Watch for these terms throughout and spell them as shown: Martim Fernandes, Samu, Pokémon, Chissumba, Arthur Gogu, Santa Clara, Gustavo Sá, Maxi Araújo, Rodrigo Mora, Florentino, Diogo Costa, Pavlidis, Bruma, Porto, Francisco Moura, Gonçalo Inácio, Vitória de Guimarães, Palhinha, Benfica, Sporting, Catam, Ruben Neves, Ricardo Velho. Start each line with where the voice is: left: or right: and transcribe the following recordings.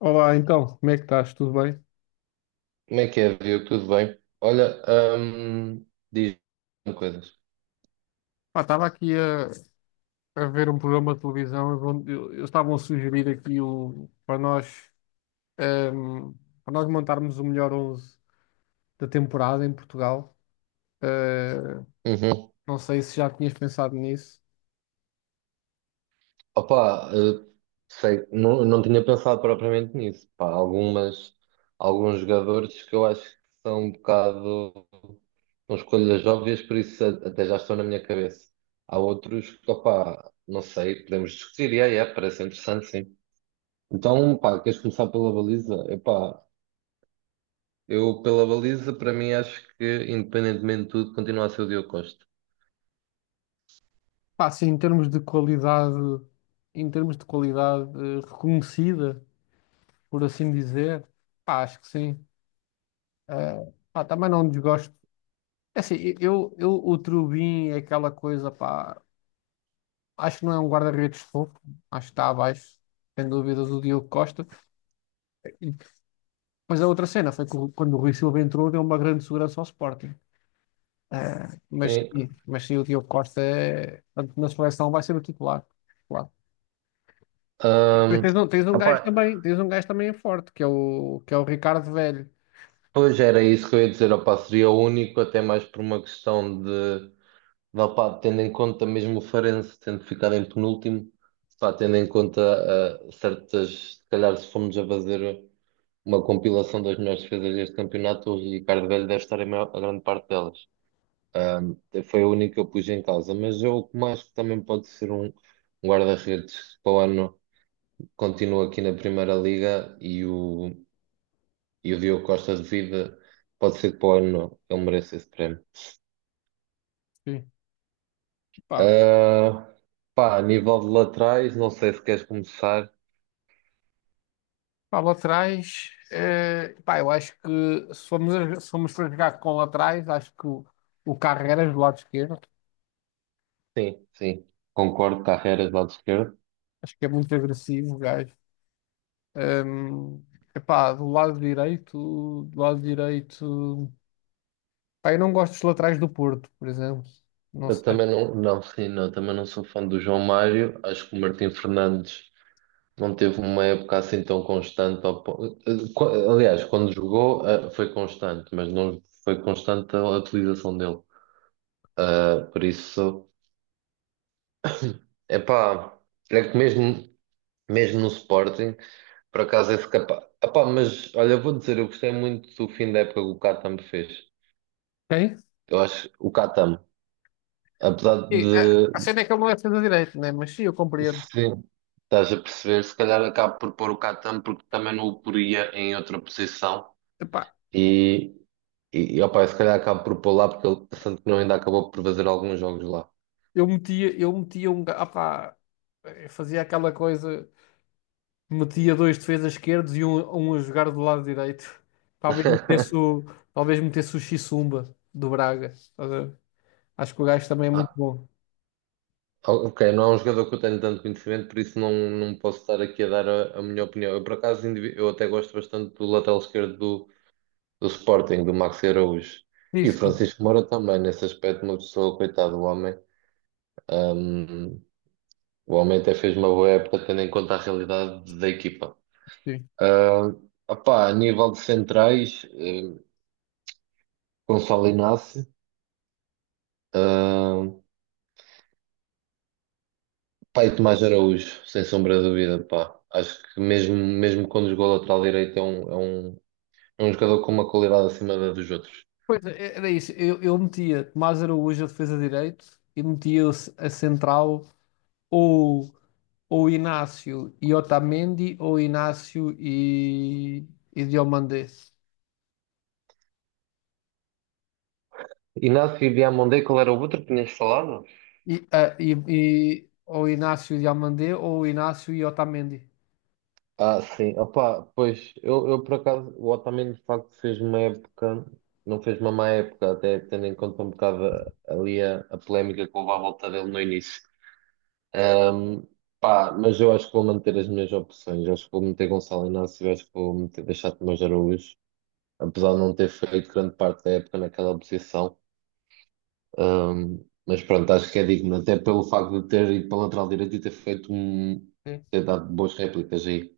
left: Olá, então, como é que estás? Tudo bem?
right: Como é que é, viu? Tudo bem? Olha, hum, diz coisas.
left: Pá, estava aqui a ver um programa de televisão onde eles estavam a sugerir ehm, para nós montarmos o melhor 11 da temporada em Portugal. Eh,
right: Uhum.
left: não sei se já tinhas pensado nisso.
right: Opa, sei, não tinha pensado propriamente nisso. Pá, alguns jogadores que eu acho que são um bocado são escolhas óbvias, por isso até já estão na minha cabeça. Há outros que, opá, não sei, podemos discutir. E aí, é, parece interessante, sim. Então, pá, queres começar pela baliza? Epá, eu pela baliza, para mim, acho que, independentemente de tudo, continua a ser o Diogo Costa.
left: Pá, sim, em termos de qualidade, em termos de qualidade reconhecida, por assim dizer, pá, acho que sim. Pá, também não desgosto. É assim, eu, o Trubin é aquela coisa, pá. Acho que não é um guarda-redes fofo, acho que está abaixo, sem dúvidas, o Diogo Costa. E- Mas a outra cena foi que quando o Rui Silva entrou, deu uma grande segurança ao Sporting.
right: Sim.
left: Mas sim, o Diogo Costa é, tanto na seleção vai ser o titular. Claro. Depois
right: Ahm,
left: tens um
right: opá,
left: gajo também, tens um gajo também forte, que é o Ricardo Velho.
right: pois era isso que eu ia dizer, opá, seria o único, até mais por uma questão de, opá, tendo em conta mesmo o Farense tendo ficado em penúltimo, pá, tendo em conta certas, se calhar se formos a fazer uma compilação das melhores defesas deste campeonato, o Ricardo Velho deve estar em a grande parte delas. Ahm, Foi a única que eu pus em causa, mas eu como acho que também pode ser um guarda-redes que para o ano continua aqui na Primeira Liga e o Diogo Costa de vida, pode ser que para o ano ele mereça esse prémio.
left: Sim. Pá,
right: Ah, pá, a nível de laterais, não sei se queres começar.
left: pá, laterais, pá, eu acho que se formos, se formos para jogar com laterais, o Carreras do lado esquerdo,
right: Sim, sim, concordo, Carreiras, lado esquerdo.
left: acho que é muito agressivo, o gajo. Ahm, Epá, do lado direito, do lado direito. Pá, eu não gosto dos laterais do Porto, por exemplo. Não
right: Eu
left: sei.
right: também não, não, sim, não, também não sou fã do João Mário. Acho que o Martim Fernandes não teve uma época assim tão constante. Ao po- eh, qu- Aliás, quando jogou, foi constante, mas não foi constante a utilização dele. Por isso, é pá, é que mesmo no Sporting, por acaso esse capaz. Epá, mas olha, vou dizer, eu gostei muito do fim da época que o Catam fez.
left: Quem?
right: Eu acho o Catam, apesar de
left: A cena é que ele não é defesa direito, né? Mas sim, eu compreendo.
right: se estás a perceber, se calhar acabo por pôr o Catam porque também não o poria em outra posição
left: Epá,
right: e, e opa, se calhar acabo por pôr lá porque ele, tanto que não ainda acabou por fazer alguns jogos lá.
left: eu metia um. Pá, eu fazia aquela coisa, metia dois defesas esquerdos e um a jogar do lado direito. Talvez metesse o, talvez metesse o Chissumba do Braga. Estás a ver? Acho que o gajo também é muito bom.
right: Ok, não é um jogador que eu tenho tanto conhecimento, por isso não posso estar aqui a dar a minha opinião. Eu, por acaso, eu até gosto bastante do lateral esquerdo do Sporting, do Maxi Araújo. E
left: Isso. Sim.
right: Francisco Moura também, nesse aspecto, uma pessoa, coitado do homem. Ahm, o homem até fez uma boa época, tendo em conta a realidade da equipa.
left: Sim.
right: Ah, opá, a nível de centrais, Gonçalo Inácio, ah, pá, e Tomás Araújo, sem sombra de dúvida, pá. Acho que mesmo, mesmo quando jogou lateral direito é um jogador com uma qualidade acima da dos outros.
left: Pois é, era isso. Eu metia Tomás Araújo a defesa de direito e metia a central ou, ou Inácio e Otamendi ou e Diomandé.
right: Inácio Diamandé, qual era o outro que tinhas falado?
left: Ou Inácio e Diomandé ou Inácio e Otamendi.
right: Sim. Opa, pois, eu por acaso, o Otamendi de facto fez uma época, não fez uma má época, até tendo em conta um bocado ali a polémica que houve à volta dele no início. Ahm, pá, mas eu acho que vou manter as minhas opções. Acho que vou meter Gonçalo Inácio, acho que vou meter, deixar Tomás Araújo, apesar de não ter feito grande parte da época naquela posição. Mas pronto, acho que é digno, até pelo facto de ter ido para a lateral direita e
left: Sim.
right: ter dado boas réplicas aí.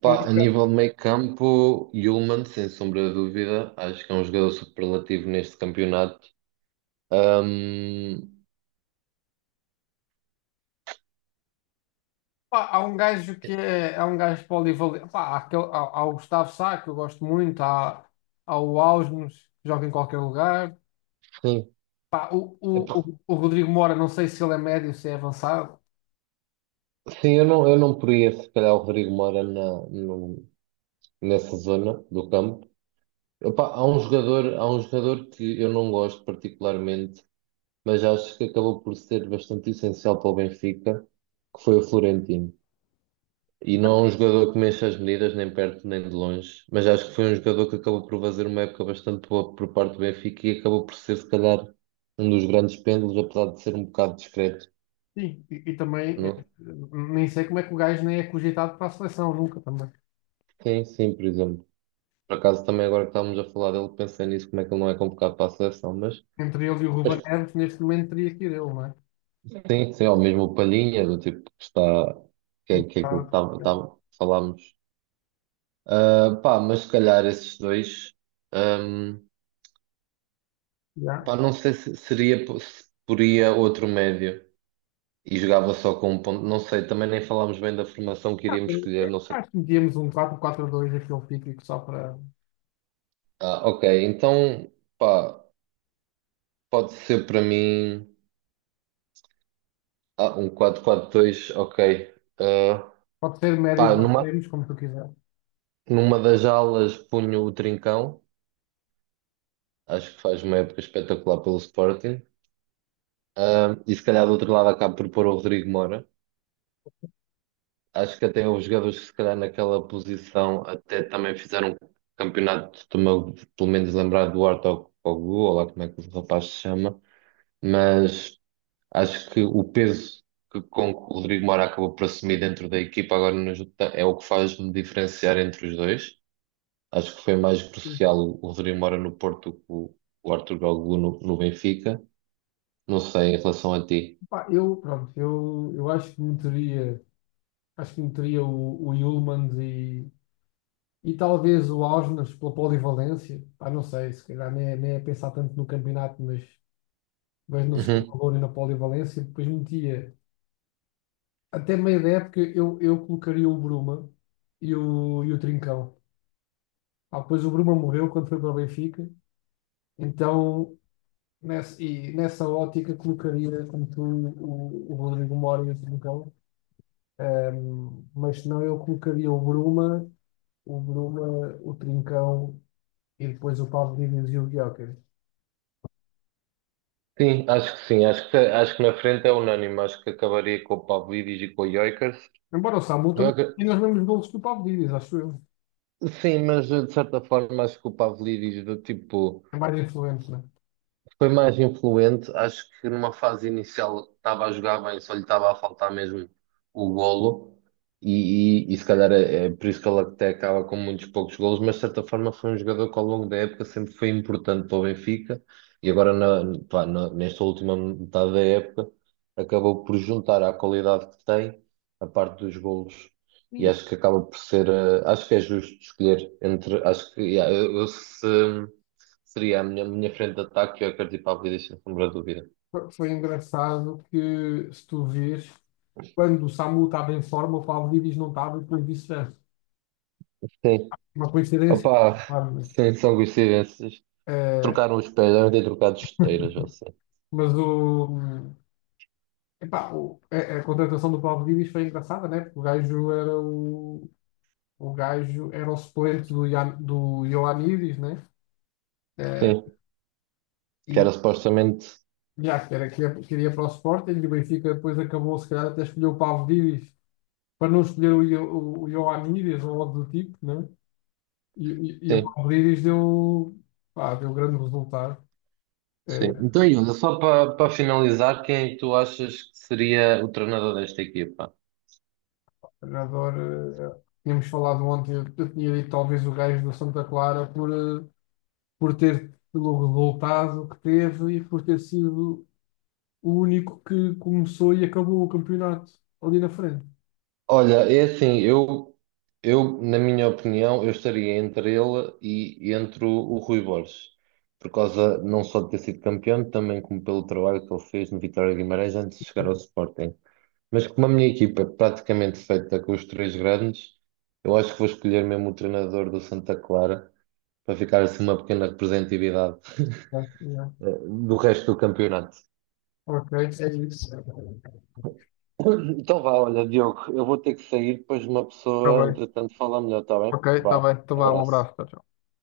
right: Pá,
left: Muito
right: a
left: bem.
right: nível de meio campo, Yulman, sem sombra de dúvida, acho que é um jogador superlativo neste campeonato. Um,
left: Pá, há um gajo polivalente. Pá, há o Gustavo Sá, que eu gosto muito, há o Ausnos, que joga em qualquer lugar.
right: sim.
left: Pá,
right: É por-
left: o Rodrigo Mora, não sei se ele é médio, se é avançado.
right: sim, eu não poria se calhar o Rodrigo Moura na, no- nessa zona do campo. Epá, há um jogador que eu não gosto particularmente, mas acho que acabou por ser bastante essencial para o Benfica, que foi o Florentino. E não é um jogador que mexa as medidas, nem perto nem de longe, mas acho que foi um jogador que acabou por fazer uma época bastante boa por parte do Benfica e acabou por ser, se calhar, um dos grandes pêndulos, apesar de ser um bocado discreto,
left: Sim, e também
right: não?
left: nem sei como é que o gajo nem é cogitado para a seleção, nunca também.
right: Sim, sim, por exemplo. Por acaso, também agora que estávamos a falar dele, pensei nisso, como é que ele não é convocado para a seleção, mas,
left: Entre ele e o Ruben
right: mas
left: Neves, neste momento teria que ir ele, não é?
right: sim, sim, ao mesmo o Palhinha, do tipo que está,
left: Um
right: que é aquilo que
left: bocado. Já.
right: falámos. Pá, mas se calhar esses dois. ahm,
left: Já.
right: pá, não sei se seria se poria outro médio e jogava só com um ponto. Não sei, também nem falámos bem da formação que iríamos escolher, não sei.
left: Acho que metíamos um 4-4-2 aquele típico só para.
right: Ok, então, pá, pode ser para mim um 4-4-2 ok. Ah,
left: Pode ser
right: pá,
left: médios ou
right: numa,
left: extremos, como tu quiser.
right: numa das alas punho o Trincão, acho que faz uma época espetacular pelo Sporting. E se calhar do outro lado acabo por pôr o Rodrigo Mora. Acho que até os jogadores que se calhar naquela posição até também fizeram um campeonato, pelo menos lembrar do Arthur Kogu, ou lá como é que o rapaz se chama, mas acho que o peso que, com que o Rodrigo Moura acabou por assumir dentro da equipa agora no Jota é o que faz-me diferenciar entre os dois. Acho que foi mais crucial o Rodrigo Moura no Porto que o Arthur Gogu no Benfica. Não sei, em relação a ti.
left: Pá, eu, pronto, eu acho que meteria o Hjulmand e talvez o Augsburg pela polivalência, pá, não sei, se calhar nem é pensar tanto no campeonato, mas no seu valor e na polivalência, depois metia até meio da época eu colocaria o Bruma e o Trincão. Ah, depois o Bruma morreu quando foi para o Benfica, então nessa ótica colocaria como tu o Rodrigo Mora e o Trincão. Mas senão eu colocaria o Bruma, o Bruma, o Trincão e depois o Paulo Díaz e o Gyökeres.
right: Sim, acho que sim. Acho que na frente é unânime. Acho que acabaria com o Pavlidis e com o Gyökeres.
left: Embora o Samu também
right: Joga-
left: tenha os mesmos golos que o Pavlidis, acho eu.
right: Sim, mas de certa forma acho que o Pavlidis do tipo.
left: É mais influente, né?
right: Foi mais influente, acho que numa fase inicial estava a jogar bem, só lhe estava a faltar mesmo o golo, e se calhar é por isso que ele até acaba com muitos poucos golos, mas de certa forma foi um jogador que ao longo da época sempre foi importante para o Benfica, e agora na, pá, nesta última metade da época acabou por juntar à qualidade que tem a parte dos golos,
left: E
right: e acho que acaba por ser, acho que é justo escolher entre, acho que, yeah. Eu se Seria a minha frente de ataque, eu acredito para a vida, sem sombra de dúvida.
left: Foi engraçado que, se tu vês, quando o Samu estava em forma, o Pavlidis não estava e depois vice-versa.
right: Sim,
left: Uma coincidência,
right: opá,
left: claro, mas,
right: sim, são coincidências.
left: eh,
right: Trocaram os pés, devem ter trocado esteiras, ou assim.
left: mas o, epá, a contratação do Pavlidis foi engraçada, né? Porque o gajo era o suplente do, do Ioannidis, né? Eh,
right: Sim, que
left: e
right: era supostamente.
left: já, que era, que queria para o Sporting e o Benfica depois acabou, se calhar, até escolheu o Pavlidis para não escolher o Ioannidis ou algo do tipo, né? E, e o
right: Sim,
left: Palmeiras deu, pá, deu grande resultado. Eh,
right: sim. Então, Yuna, só para finalizar, quem é que tu achas que seria o treinador desta equipa?
left: Adoro. Tínhamos falado ontem, eu tinha dito talvez o gajo do Santa Clara por, por ter pelo resultado que teve e por ter sido o único que começou e acabou o campeonato ali na frente.
right: Olha, é assim, eu, na minha opinião, eu estaria entre ele e entre o Rui Borges, por causa não só de ter sido campeão, também como pelo trabalho que ele fez no Vitória de Guimarães antes de chegar ao Sporting. Mas como a minha equipa é praticamente feita com os três grandes, eu acho que vou escolher mesmo o treinador do Santa Clara para ficar assim uma pequena representatividade
left: Tá, yeah.
right: eh, do resto do campeonato.
left: Ok, é isso. Está
right: Então vá, olha, Diogo, eu vou ter que sair, depois uma pessoa,
left: bem.
right: entretanto, fala melhor, está bem?
left: Ok, está
right: Vá,
left: bem. Então vá, um
right: abraço.
left: abraço. Tchau, tchau.